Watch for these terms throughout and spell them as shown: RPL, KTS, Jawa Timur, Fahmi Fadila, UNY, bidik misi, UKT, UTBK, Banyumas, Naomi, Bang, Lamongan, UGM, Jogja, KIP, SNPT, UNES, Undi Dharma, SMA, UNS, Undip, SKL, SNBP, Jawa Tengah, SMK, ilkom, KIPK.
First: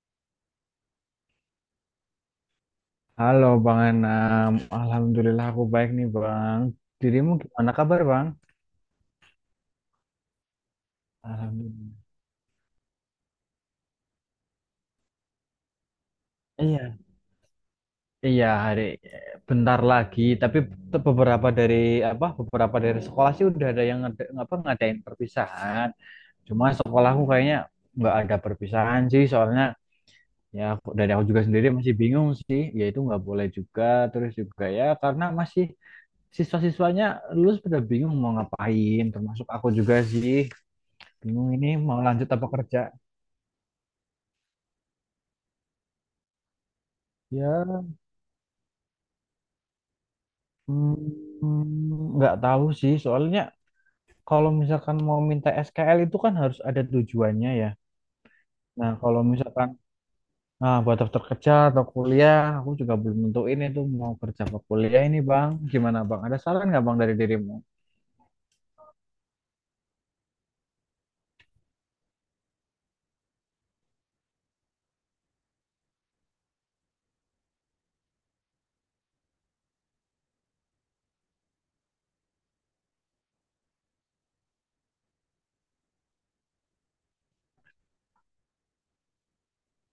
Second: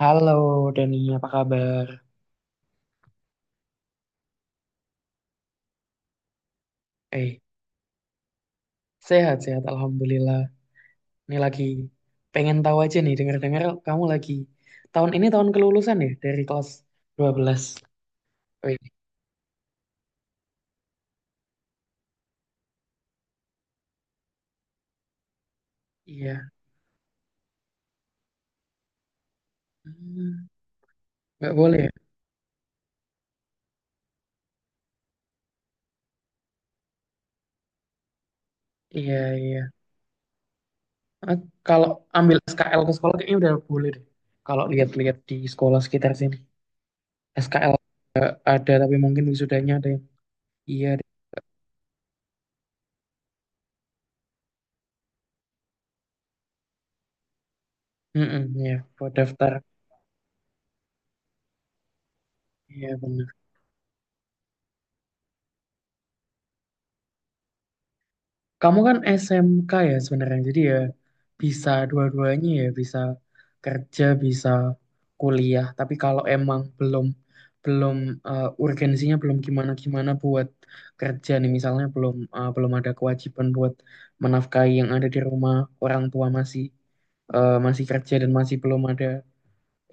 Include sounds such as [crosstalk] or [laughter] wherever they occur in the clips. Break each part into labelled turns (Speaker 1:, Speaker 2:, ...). Speaker 1: Halo Dani, apa kabar?
Speaker 2: Halo Bang Enam, alhamdulillah aku baik nih Bang. Dirimu
Speaker 1: Eh,
Speaker 2: gimana kabar Bang?
Speaker 1: Sehat-sehat, Alhamdulillah. Nih lagi
Speaker 2: Alhamdulillah.
Speaker 1: pengen tahu aja nih, dengar-dengar kamu lagi. Tahun ini tahun kelulusan ya, dari kelas
Speaker 2: Iya,
Speaker 1: 12.
Speaker 2: iya
Speaker 1: Wih,
Speaker 2: hari bentar lagi. Tapi beberapa dari apa? Beberapa dari sekolah sih udah ada yang ngadain perpisahan.
Speaker 1: iya.
Speaker 2: Cuma sekolahku kayaknya nggak ada perpisahan sih. Soalnya
Speaker 1: Hmm.
Speaker 2: ya dari aku juga
Speaker 1: Nggak
Speaker 2: sendiri
Speaker 1: boleh ya?
Speaker 2: masih bingung sih. Ya itu nggak boleh juga. Terus juga ya karena masih siswa-siswanya lulus pada bingung mau ngapain.
Speaker 1: Iya,
Speaker 2: Termasuk
Speaker 1: iya.
Speaker 2: aku juga sih.
Speaker 1: Ah,
Speaker 2: Bingung ini
Speaker 1: kalau
Speaker 2: mau lanjut
Speaker 1: ambil
Speaker 2: apa kerja?
Speaker 1: SKL ke sekolah kayaknya udah boleh deh. Kalau lihat-lihat di sekolah sekitar sini. SKL
Speaker 2: Ya,
Speaker 1: ada, tapi mungkin wisudanya ada yang... iya deh.
Speaker 2: nggak tahu sih. Soalnya kalau misalkan mau minta SKL itu kan harus ada tujuannya ya.
Speaker 1: Mm-mm, iya,
Speaker 2: Nah,
Speaker 1: buat
Speaker 2: kalau
Speaker 1: daftar.
Speaker 2: misalkan buat daftar kerja atau kuliah, aku
Speaker 1: Iya,
Speaker 2: juga belum
Speaker 1: benar.
Speaker 2: nentuin itu mau kerja apa kuliah ini, Bang. Gimana, Bang? Ada saran nggak, Bang, dari dirimu?
Speaker 1: Kamu kan SMK ya sebenarnya, jadi ya bisa dua-duanya ya, bisa kerja, bisa kuliah. Tapi kalau emang belum belum eh, urgensinya belum gimana-gimana buat kerja nih, misalnya belum ada kewajiban buat menafkahi yang ada di rumah, orang tua masih kerja dan masih belum ada,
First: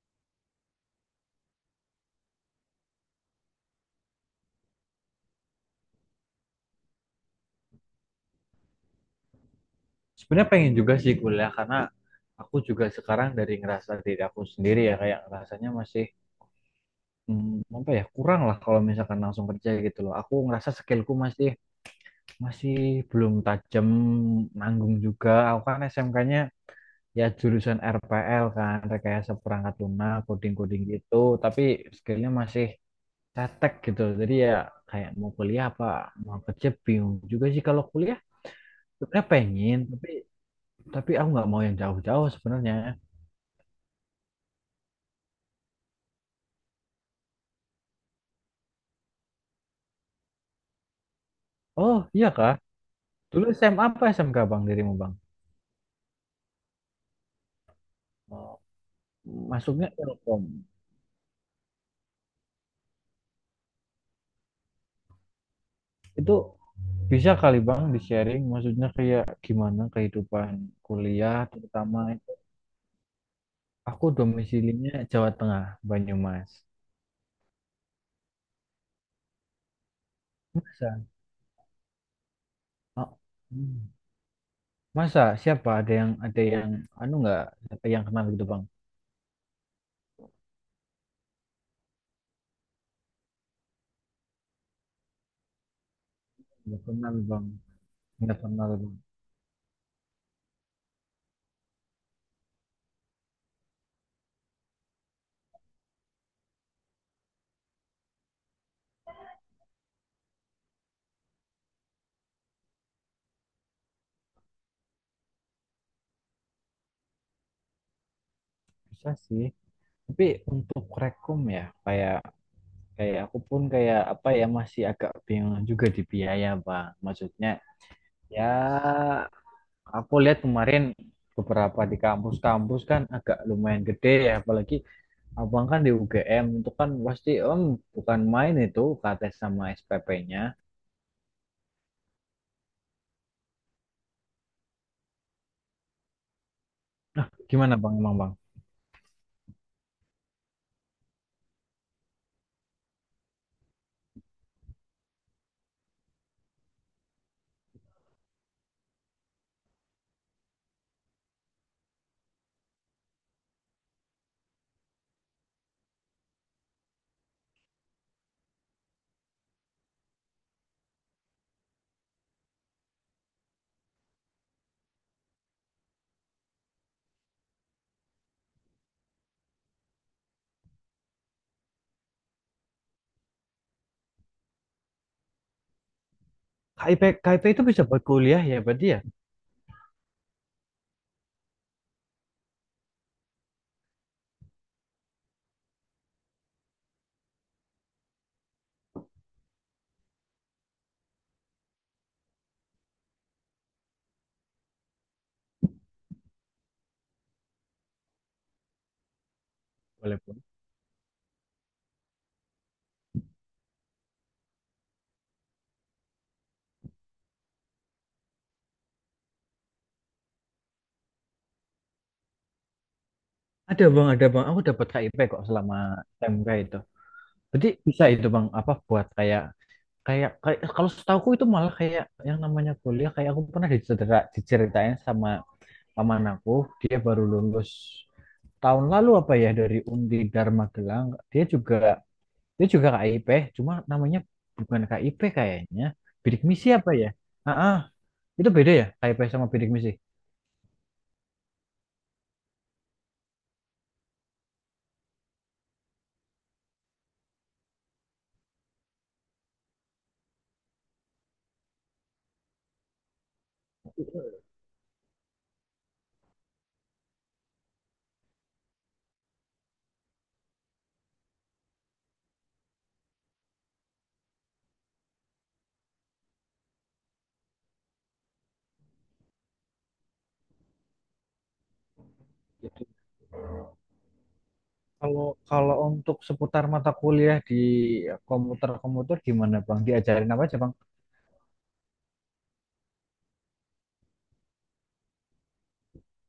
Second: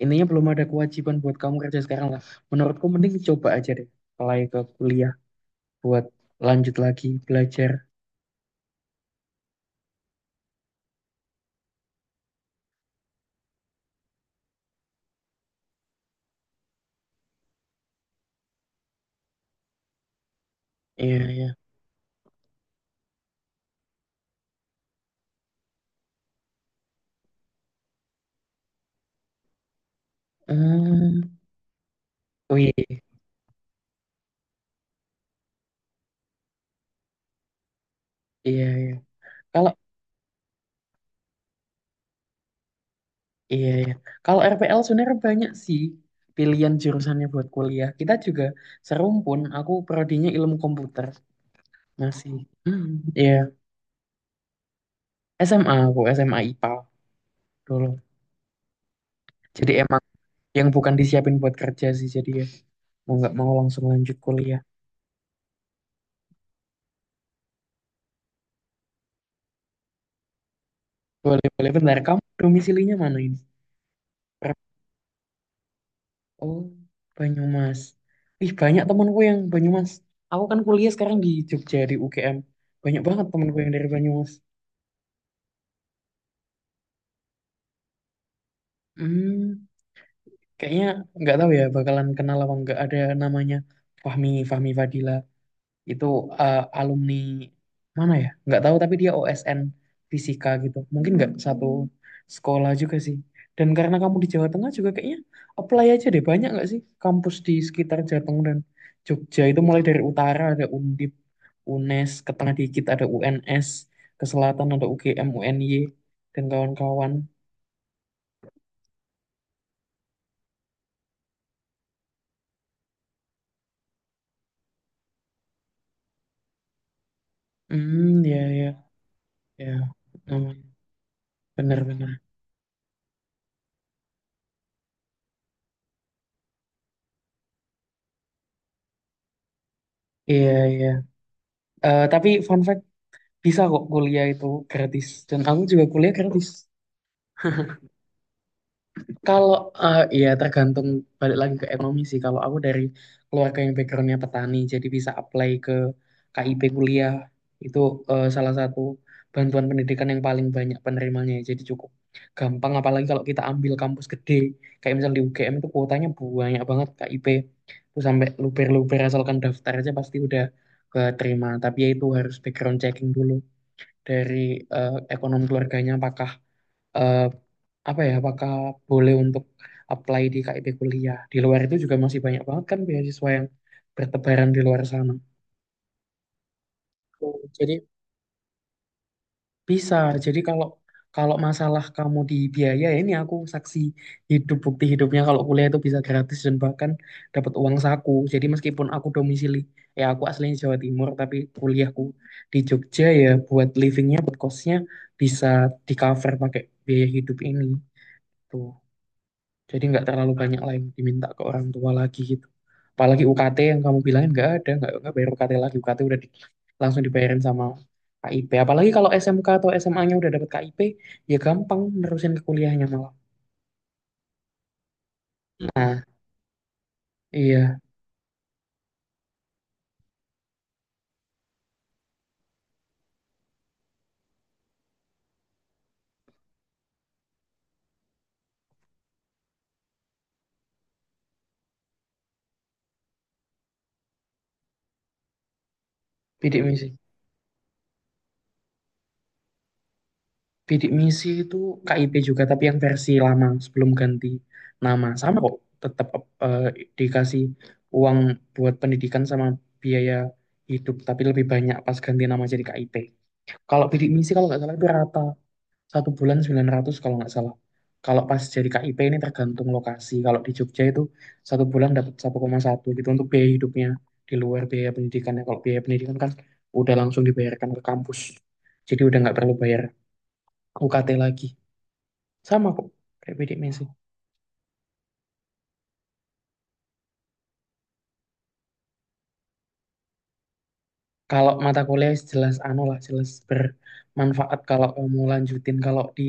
Speaker 1: intinya belum ada kewajiban buat kamu kerja sekarang lah. Menurutku mending coba aja deh, apply ke kuliah buat lanjut lagi belajar.
Speaker 2: Sebenarnya pengen juga sih kuliah karena aku juga sekarang dari ngerasa diri aku sendiri ya kayak rasanya masih apa ya kurang lah kalau misalkan langsung kerja gitu loh. Aku ngerasa skillku
Speaker 1: Iya, iya.
Speaker 2: masih masih belum tajam, nanggung juga. Aku kan SMK-nya ya jurusan RPL, kan rekayasa perangkat lunak, coding-coding gitu,
Speaker 1: Hmm,
Speaker 2: tapi skillnya
Speaker 1: oh
Speaker 2: masih
Speaker 1: iya, iya,
Speaker 2: cetek gitu. Jadi ya kayak mau kuliah apa mau kerja bingung juga sih. Kalau kuliah
Speaker 1: iya. Iya.
Speaker 2: sebenarnya
Speaker 1: Kalau
Speaker 2: pengen, tapi aku nggak mau yang jauh-jauh sebenarnya.
Speaker 1: iya, iya. Kalau RPL sebenarnya banyak sih pilihan jurusannya buat kuliah. Kita juga serumpun. Aku prodinya ilmu komputer
Speaker 2: Oh iya
Speaker 1: masih.
Speaker 2: Kak,
Speaker 1: Hmm, iya.
Speaker 2: dulu SMA apa SMK Bang dirimu Bang?
Speaker 1: SMA aku SMA IPA dulu.
Speaker 2: Oh,
Speaker 1: Jadi
Speaker 2: masuknya
Speaker 1: emang
Speaker 2: ilkom
Speaker 1: yang bukan disiapin buat kerja sih. Jadi ya mau nggak mau langsung lanjut kuliah.
Speaker 2: itu. Bisa kali Bang di-sharing, maksudnya kayak gimana kehidupan kuliah
Speaker 1: Boleh, boleh. Bentar,
Speaker 2: terutama
Speaker 1: kamu
Speaker 2: itu.
Speaker 1: domisilinya mana ini?
Speaker 2: Aku domisilinya Jawa Tengah, Banyumas.
Speaker 1: Oh, Banyumas. Ih, banyak temanku yang Banyumas. Aku kan kuliah
Speaker 2: Masa?
Speaker 1: sekarang di Jogja, di UGM. Banyak
Speaker 2: Oh,
Speaker 1: banget temanku yang dari
Speaker 2: hmm.
Speaker 1: Banyumas.
Speaker 2: Masa siapa, ada yang anu, nggak ada yang kenal gitu Bang?
Speaker 1: Hmm, Kayaknya nggak tahu ya bakalan kenal apa nggak, ada namanya Fahmi, Fahmi Fadila. Itu
Speaker 2: Nggak
Speaker 1: alumni
Speaker 2: kenal Bang,
Speaker 1: mana ya?
Speaker 2: nggak
Speaker 1: Nggak
Speaker 2: kenal
Speaker 1: tahu, tapi
Speaker 2: Bang.
Speaker 1: dia OSN fisika gitu. Mungkin nggak satu sekolah juga sih. Dan karena kamu di Jawa Tengah juga kayaknya apply aja deh. Banyak nggak sih kampus di sekitar Jateng dan Jogja itu, mulai dari utara ada Undip, UNES, ke tengah dikit ada UNS, ke selatan ada UGM, UNY, dan kawan-kawan.
Speaker 2: Bisa sih. Tapi untuk rekom ya, kayak kayak aku pun kayak apa ya, masih agak bingung juga di biaya Bang. Maksudnya
Speaker 1: Hmm, ya,
Speaker 2: ya,
Speaker 1: ya, ya.
Speaker 2: aku lihat
Speaker 1: Hmm,
Speaker 2: kemarin beberapa di
Speaker 1: Bener-bener.
Speaker 2: kampus-kampus kan agak lumayan gede ya, apalagi abang kan di UGM. Itu kan pasti om, bukan main itu KTS sama SPP-nya.
Speaker 1: Iya, iya. Tapi fun fact, bisa kok kuliah itu gratis dan aku juga kuliah gratis.
Speaker 2: Gimana
Speaker 1: [laughs]
Speaker 2: Bang, emang Bang?
Speaker 1: Kalau ya, tergantung, balik lagi ke ekonomi sih. Kalau aku dari keluarga yang backgroundnya petani, jadi bisa apply ke KIP kuliah. Itu salah satu bantuan pendidikan yang paling banyak penerimanya. Jadi cukup gampang. Apalagi kalau kita ambil kampus gede, kayak misalnya di UGM itu kuotanya banyak banget KIP. Itu sampai luber-luber, asalkan daftar aja pasti udah keterima. Tapi ya itu harus background checking dulu dari ekonomi keluarganya, apakah eh, apakah boleh untuk apply di KIP kuliah. Di luar itu juga masih banyak banget kan beasiswa yang bertebaran di luar sana.
Speaker 2: KIP,
Speaker 1: Oh,
Speaker 2: KIP itu bisa
Speaker 1: jadi
Speaker 2: buat kuliah ya, berarti ya?
Speaker 1: bisa. Jadi kalau kalau masalah kamu di biaya, ya ini aku saksi hidup, bukti hidupnya kalau kuliah itu bisa gratis dan bahkan dapat uang saku. Jadi meskipun aku domisili, ya aku aslinya Jawa Timur tapi kuliahku di Jogja, ya buat livingnya, buat kosnya bisa di cover pakai biaya hidup ini tuh. Jadi nggak
Speaker 2: Boleh
Speaker 1: terlalu
Speaker 2: Bang.
Speaker 1: banyak lain diminta ke orang tua lagi gitu. Apalagi UKT yang kamu bilangin nggak ada, nggak bayar UKT lagi. UKT udah langsung dibayarin sama KIP. Apalagi kalau SMK atau SMA-nya udah dapet KIP, ya gampang nerusin ke kuliahnya malah.
Speaker 2: Ada Bang, ada Bang. Aku dapat KIP kok selama
Speaker 1: Nah,
Speaker 2: SMK itu. Berarti
Speaker 1: iya,
Speaker 2: bisa itu Bang, apa buat kayak kayak kayak kalau setahuku itu, malah kayak yang namanya kuliah, kayak aku pernah dicerita, diceritain sama paman aku, dia baru lulus tahun lalu apa ya dari Undi Dharma. Dia juga KIP, cuma namanya bukan KIP kayaknya, bidik
Speaker 1: bidik
Speaker 2: misi apa
Speaker 1: misi.
Speaker 2: ya. Ah ah. Itu beda ya KIP sama bidik misi?
Speaker 1: Bidik misi itu KIP juga, tapi yang versi lama sebelum ganti nama. Sama kok, tetap eh, dikasih uang buat pendidikan sama biaya hidup, tapi lebih banyak pas ganti nama jadi KIP. Kalau bidik misi, kalau nggak salah itu rata satu bulan 900 kalau nggak salah. Kalau pas jadi KIP ini tergantung lokasi. Kalau di Jogja itu satu bulan dapat 1,1 gitu untuk biaya hidupnya, di luar biaya pendidikannya. Kalau biaya pendidikan kan udah langsung dibayarkan ke kampus. Jadi udah nggak perlu bayar UKT lagi. Sama
Speaker 2: Itu,
Speaker 1: kok kayak bidik misi.
Speaker 2: kalau kalau untuk seputar mata kuliah di komputer komputer gimana Bang, diajarin apa aja Bang?
Speaker 1: Kalau mata kuliah jelas anu lah, jelas bermanfaat kalau kamu lanjutin.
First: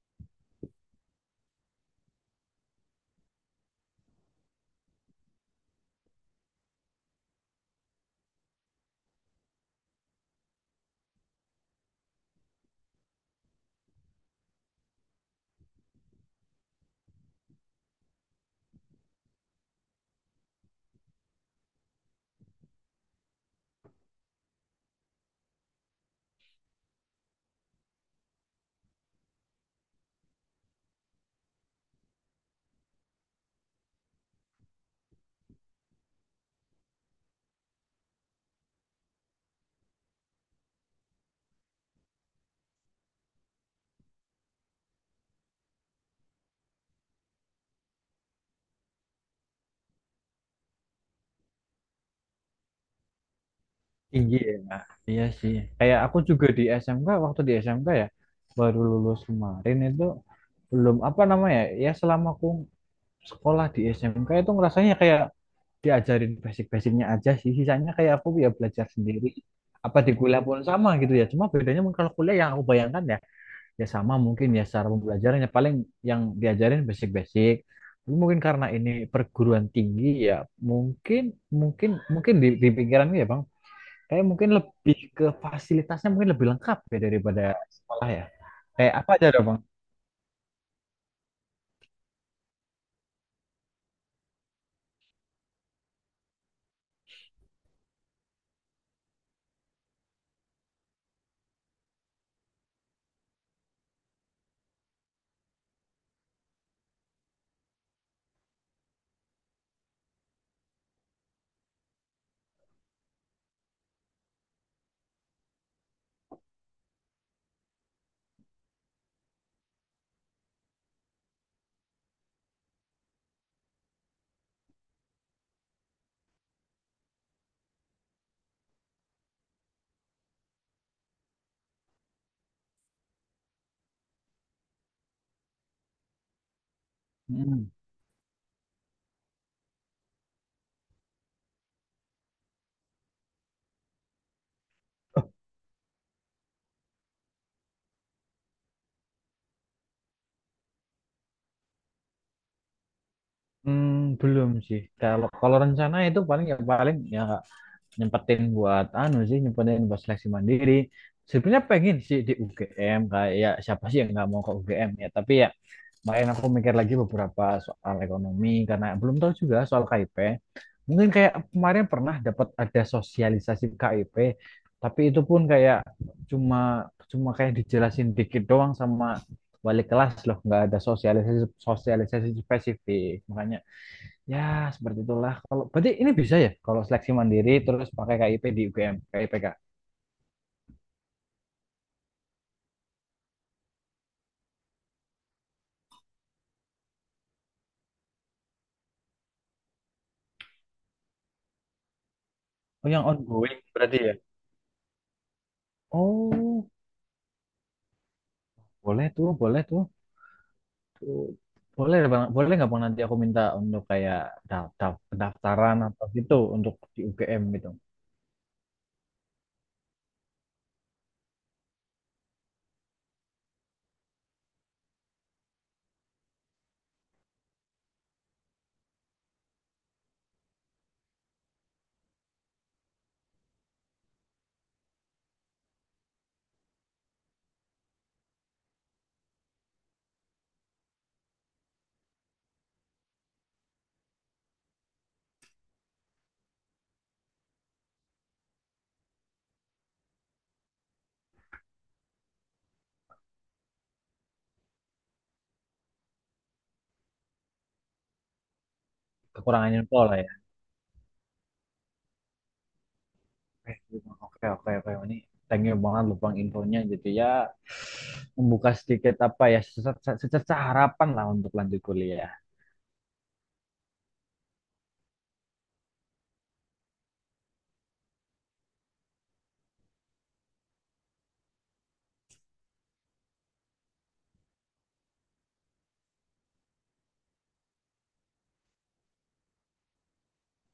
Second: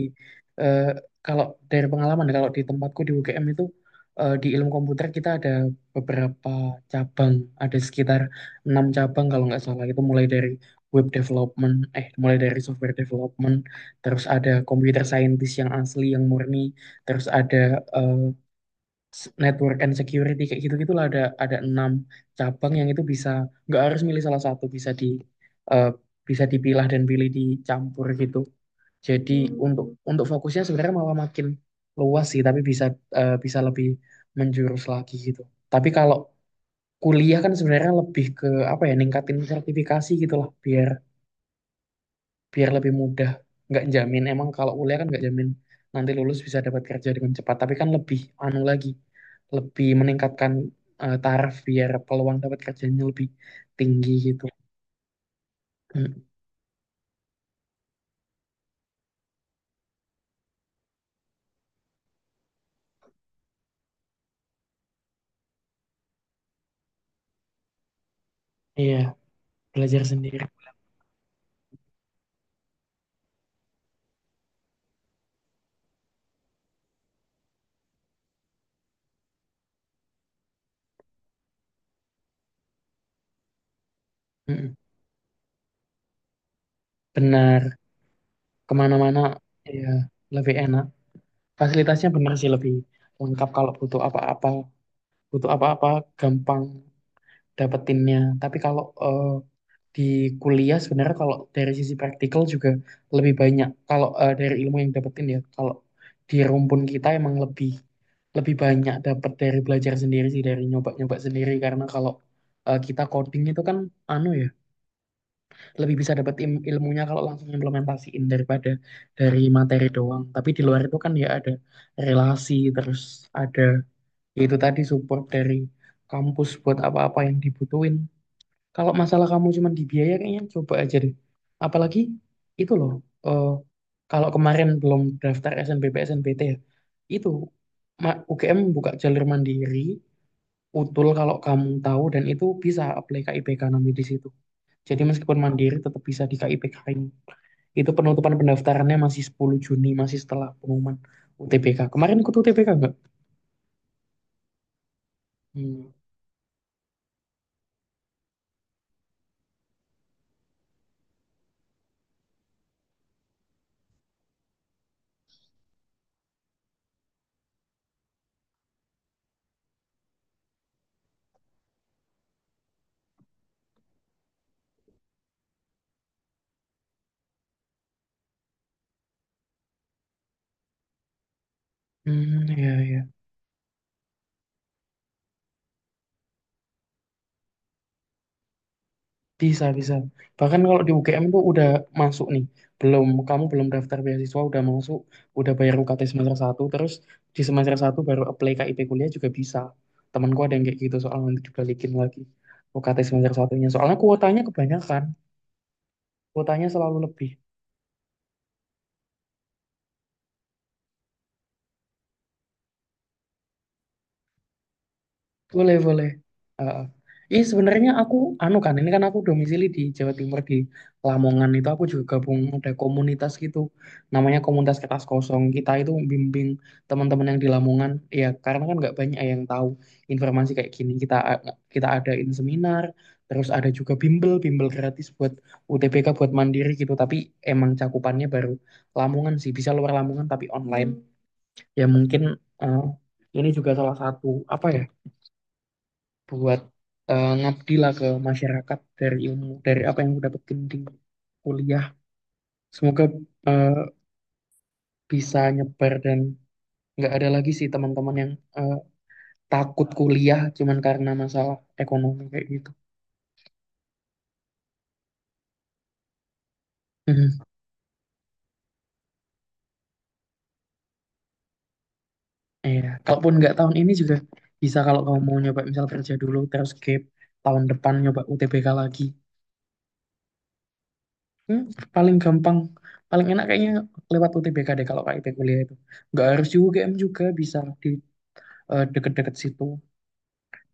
Speaker 1: eh, kalau dari pengalaman ya, kalau di tempatku di UGM itu, di ilmu komputer kita ada beberapa cabang, ada sekitar enam cabang kalau nggak salah. Itu mulai dari web development, mulai dari software development, terus ada computer scientist yang asli yang murni, terus ada eh, network and security, kayak gitu gitulah. Ada enam cabang yang itu bisa, nggak harus milih salah satu, bisa di eh, bisa dipilah dan pilih, dicampur gitu. Jadi untuk fokusnya sebenarnya malah makin luas sih, tapi bisa bisa lebih menjurus lagi gitu. Tapi kalau kuliah kan sebenarnya lebih ke, apa ya, ningkatin sertifikasi gitulah, biar biar lebih mudah. Nggak jamin emang, kalau kuliah kan nggak jamin nanti lulus bisa dapat kerja dengan cepat, tapi kan lebih anu lagi, lebih meningkatkan taraf, biar peluang dapat kerjanya lebih tinggi
Speaker 2: Tinggi
Speaker 1: gitu.
Speaker 2: ya. Nah, iya sih, kayak aku
Speaker 1: Mm,
Speaker 2: juga di SMK, waktu di SMK ya baru lulus kemarin itu, belum apa namanya ya. Selama aku sekolah di SMK itu ngerasanya kayak diajarin basic-basicnya aja sih, sisanya kayak aku ya belajar
Speaker 1: iya,
Speaker 2: sendiri. Apa
Speaker 1: belajar
Speaker 2: di
Speaker 1: sendiri.
Speaker 2: kuliah pun sama gitu ya? Cuma bedanya mungkin kalau kuliah yang aku bayangkan ya, ya sama mungkin ya, secara pembelajarannya paling yang diajarin basic-basic. Tapi mungkin karena ini perguruan tinggi ya, mungkin mungkin mungkin di pikiranku ya Bang, kayak mungkin
Speaker 1: Mm,
Speaker 2: lebih ke fasilitasnya, mungkin lebih lengkap ya daripada
Speaker 1: benar,
Speaker 2: sekolah ya, kayak apa
Speaker 1: kemana-mana
Speaker 2: aja dong Bang.
Speaker 1: ya lebih enak, fasilitasnya benar sih lebih lengkap kalau Butuh apa-apa gampang dapetinnya. Tapi kalau di kuliah sebenarnya kalau dari sisi praktikal juga lebih banyak. Kalau dari ilmu yang dapetin ya, kalau di rumpun kita emang lebih lebih banyak dapat dari belajar sendiri sih, dari nyoba-nyoba sendiri. Karena kalau kita coding itu kan, anu ya, lebih bisa dapat ilmunya kalau langsung implementasiin daripada dari materi doang. Tapi di luar itu kan ya ada relasi, terus ada, ya itu tadi, support dari kampus buat apa-apa yang dibutuhin. Kalau masalah kamu cuma di biaya, kayaknya coba aja deh. Apalagi itu loh, eh, kalau kemarin belum daftar SNBP, SNPT ya, itu,
Speaker 2: Mm.
Speaker 1: UGM buka jalur mandiri, utul, kalau kamu tahu. Dan itu bisa apply KIPK nanti di situ. Jadi meskipun mandiri tetap bisa di KIPK ini. Itu penutupan pendaftarannya masih 10 Juni, masih setelah pengumuman UTBK. Kemarin ikut UTBK nggak?
Speaker 2: Hmm, belum sih. Kalau kalau
Speaker 1: Hmm,
Speaker 2: rencana itu paling ya nyempetin buat anu sih, nyempetin buat seleksi mandiri. Sebenarnya pengen sih di UGM, kayak ya siapa sih yang nggak mau ke UGM ya. Tapi ya kemarin aku mikir lagi beberapa soal ekonomi karena belum tahu juga soal KIP. Mungkin kayak kemarin pernah dapat ada sosialisasi KIP, tapi itu pun kayak cuma cuma kayak dijelasin dikit doang sama wali kelas loh, nggak ada sosialisasi sosialisasi
Speaker 1: hmm, ya, ya.
Speaker 2: spesifik. Makanya ya, seperti itulah. Kalau berarti ini bisa ya kalau seleksi mandiri terus pakai KIP di UGM, KIPK.
Speaker 1: Bisa, bisa. Bahkan kalau di UGM tuh udah masuk nih. Belum, kamu belum daftar beasiswa, udah masuk, udah bayar UKT semester satu, terus di semester satu baru apply KIP kuliah juga bisa. Temanku ada yang kayak gitu, soal nanti dibalikin lagi
Speaker 2: Oh,
Speaker 1: UKT
Speaker 2: yang
Speaker 1: semester
Speaker 2: ongoing
Speaker 1: satunya. Soalnya
Speaker 2: berarti ya.
Speaker 1: kuotanya kebanyakan,
Speaker 2: Oh,
Speaker 1: kuotanya selalu lebih.
Speaker 2: boleh tuh, boleh tuh. Tuh. Boleh Bang, boleh nggak Bang nanti aku minta untuk kayak daftar
Speaker 1: Boleh,
Speaker 2: pendaftaran atau
Speaker 1: boleh.
Speaker 2: gitu untuk
Speaker 1: Heeh.
Speaker 2: di UGM
Speaker 1: Ih,
Speaker 2: gitu.
Speaker 1: sebenarnya aku, anu kan, ini kan aku domisili di Jawa Timur, di Lamongan itu aku juga gabung ada komunitas gitu, namanya komunitas kertas kosong. Kita itu bimbing teman-teman yang di Lamongan, ya karena kan nggak banyak yang tahu informasi kayak gini. Kita adain seminar, terus ada juga bimbel, bimbel gratis buat UTBK, buat mandiri gitu. Tapi emang cakupannya baru Lamongan sih, bisa luar Lamongan tapi online. Ya mungkin eh, ini juga salah satu, apa ya, buat ngabdi lah ke masyarakat, dari ilmu dari apa yang aku dapetin di kuliah. Semoga eh, bisa nyebar dan nggak ada lagi sih teman-teman yang eh,
Speaker 2: Kekurangannya
Speaker 1: takut
Speaker 2: info lah ya.
Speaker 1: kuliah cuman karena masalah ekonomi kayak gitu.
Speaker 2: eh Oke, oke, oke. Ini thank you banget loh Bang infonya, jadi ya
Speaker 1: Mhm.
Speaker 2: membuka sedikit apa ya, secerca, secerca harapan lah untuk lanjut kuliah.
Speaker 1: Iya, kalaupun nggak tahun ini juga bisa, kalau kamu mau nyoba misal kerja dulu, terus gap, tahun depan nyoba UTBK lagi. Hmm, Paling gampang, paling enak kayaknya lewat UTBK deh. Kalau KIP kuliah itu nggak harus UGM, juga bisa di deket-deket situ,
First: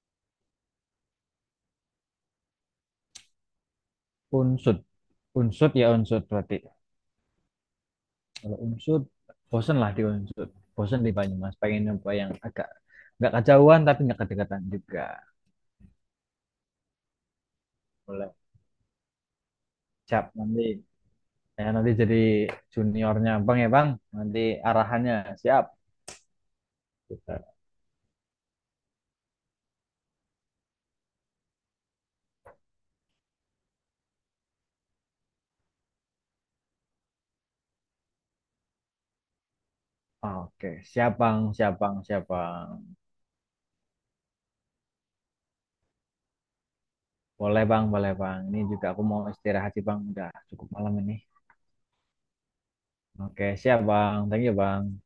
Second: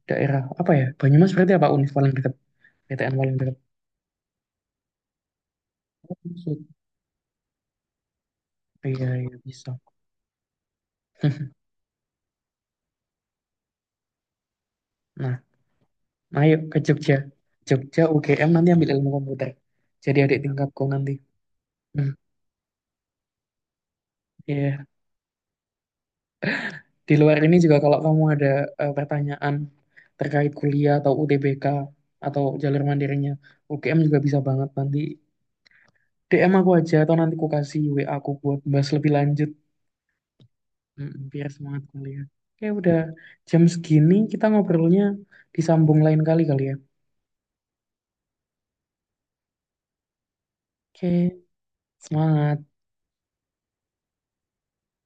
Speaker 1: daerah, apa ya, Banyumas, berarti apa, Unif paling dekat, PTN paling dekat.
Speaker 2: Unsut, unsut ya,
Speaker 1: Oh,
Speaker 2: unsut berarti.
Speaker 1: maksud-
Speaker 2: Kalau Unsur,
Speaker 1: iya, iya, bisa.
Speaker 2: bosen lah di Unsur. Bosen di Banyumas.
Speaker 1: [laughs]
Speaker 2: Pengen nyoba yang agak nggak kejauhan tapi nggak kedekatan juga.
Speaker 1: Nah, ayo ke Jogja. Jogja
Speaker 2: Boleh.
Speaker 1: UGM nanti ambil ilmu komputer, jadi
Speaker 2: Siap
Speaker 1: adik
Speaker 2: nanti.
Speaker 1: tingkatku nanti.
Speaker 2: Saya nanti
Speaker 1: Hmm.
Speaker 2: jadi juniornya Bang ya Bang. Nanti
Speaker 1: Iya,
Speaker 2: arahannya siap.
Speaker 1: di luar
Speaker 2: Kita-
Speaker 1: ini juga kalau kamu ada pertanyaan terkait kuliah atau UTBK atau jalur mandirinya UGM, juga bisa banget nanti DM aku aja, atau nanti aku kasih WA aku buat bahas lebih lanjut.
Speaker 2: Oke, siap Bang,
Speaker 1: Biar
Speaker 2: siap
Speaker 1: semangat
Speaker 2: Bang, siap
Speaker 1: kuliah. Oke,
Speaker 2: Bang.
Speaker 1: udah jam segini kita ngobrolnya, disambung lain kali kali ya.
Speaker 2: Boleh Bang, boleh Bang. Ini juga aku mau istirahat sih Bang. Udah cukup malam ini.
Speaker 1: Oke, semangat.
Speaker 2: Oke, siap Bang. Thank you Bang.